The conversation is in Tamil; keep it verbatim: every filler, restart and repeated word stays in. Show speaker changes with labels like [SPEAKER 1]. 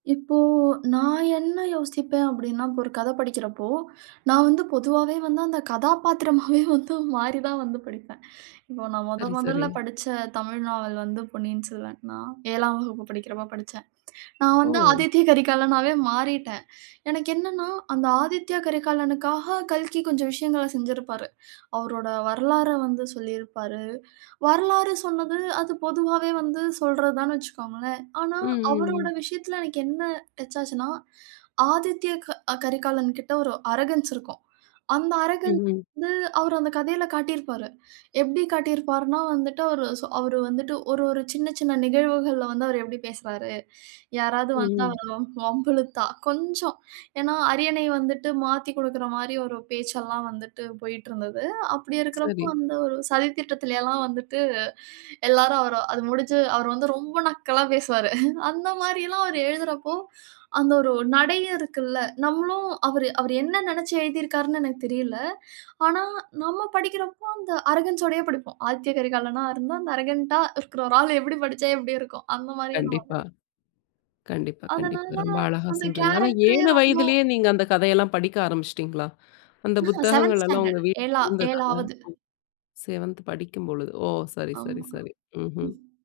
[SPEAKER 1] இப்போ நான் என்ன யோசிப்பேன்? அப்படின்னா, இப்ப ஒரு கதை படிக்கிறப்போ, நான் வந்து பொதுவாவே வந்து, அந்த கதாபாத்திரமாவே வந்து மாறி தான் வந்து படிப்பேன். இப்போ நான் மொதன்
[SPEAKER 2] சரி, சரி.
[SPEAKER 1] மொதல்ல படிச்ச தமிழ் நாவல் வந்து பொன்னியின் செல்வன். நான் ஏழாம் வகுப்பு படிக்கிறப்ப படிச்சேன். நான் வந்து
[SPEAKER 2] ஓ!
[SPEAKER 1] ஆதித்ய கரிகாலனாவே மாறிட்டேன். எனக்கு என்னனென்னா, அந்த ஆதித்யா கரிகாலனுக்காக கல்கி கொஞ்சம் விஷயங்கள செஞ்சிருப்பாரு. அவரோட வரலாற வந்து சொல்லியிருப்பாரு. வரலாறு சொன்னது, அது பொதுவாவே வந்து சொல்றது தான்னு வச்சுக்கோங்களேன். ஆனா,
[SPEAKER 2] ம் ம்
[SPEAKER 1] அவரோட
[SPEAKER 2] ம்.
[SPEAKER 1] விஷயத்தில எனக்கு என்ன டச்சாச்சுன்னா ஆதித்ய க கரிகாலன் கிட்ட ஒரு அரகன்ஸ் இருக்கும். அந்த அரகன்ஸ்
[SPEAKER 2] ம்ஹ்ம்.
[SPEAKER 1] வந்து அவரு அந்த கதையில காட்டியிருப்பாரு. எப்படி காட்டியிருப்பார்னா, வந்துட்டு அவரு வந்துட்டு ஒரு ஒரு சின்ன சின்ன நிகழ்வுகள்ல வந்து அவர் எப்படி பேசுறாரு? யாராவது வந்தா
[SPEAKER 2] ம்ஹ்ம்.
[SPEAKER 1] வம்பு இழுத்தா கொஞ்சம் ஏனா, அரியணை வந்துட்டு மாத்திக் குடுக்கிற மாரி ஒரு பேச்செல்லாம் வந்துட்டு போய்ட்டிருந்தது. அப்படி இருக்கிறப்போ,
[SPEAKER 2] சரி.
[SPEAKER 1] வந்து ஒரு சதி திட்டத்திலயெல்லாம் வந்துட்டு எல்லாரும் அது முடிஞ்சு அவர் வந்து ரொம்ப நக்கலா பேசுவாரு. அந்த மாரில்லாம் அவர் எழுதுறப்போ, அந்த ஒரு நடையும் இருக்கில்ல. நம்மளும் அவரு அவரு என்ன நெனச்சு எழுதியிருக்கிறார்ன்னு எனக்கு தெரியல. ஆனா, நம்ம படிக்கிறப்போ அந்த அரகன்ஸ் ஓடையே படிப்போம். ஆதித்ய கரிகாலனா இருந்தா அந்த அரகன்ட்டா இருக்கிற ஒரு ஆள் எப்படி படிச்சா எப்படி இருக்கும்? அந்த மாரியே நம்ம
[SPEAKER 2] கண்டிப்பா,
[SPEAKER 1] படிப்
[SPEAKER 2] கண்டிப்பா, கண்டிப்பா.
[SPEAKER 1] அதனால
[SPEAKER 2] ரொம்ப அழகா
[SPEAKER 1] அந்த
[SPEAKER 2] சொல்றீங்க. ஆனா
[SPEAKER 1] கேரக்டரே
[SPEAKER 2] ஏழு
[SPEAKER 1] ரொம்போ
[SPEAKER 2] வயதிலே நீங்க அந்த கதையெல்லாம் படிக்க ஆரம்பிச்சிட்டீங்களா? அந்த
[SPEAKER 1] ஆக செவென்த்
[SPEAKER 2] புத்தகங்கலெல்லாம் உங்க
[SPEAKER 1] ஸ்டாண்டர்ட் ஏழா
[SPEAKER 2] வீட்டுல இருந்ததா?
[SPEAKER 1] ஏழாவது
[SPEAKER 2] செவென்த் படிக்கும் பொழுது. ஓ! சரி, சரி,
[SPEAKER 1] ஆமா.
[SPEAKER 2] சரி. ம்ஹ்ம்.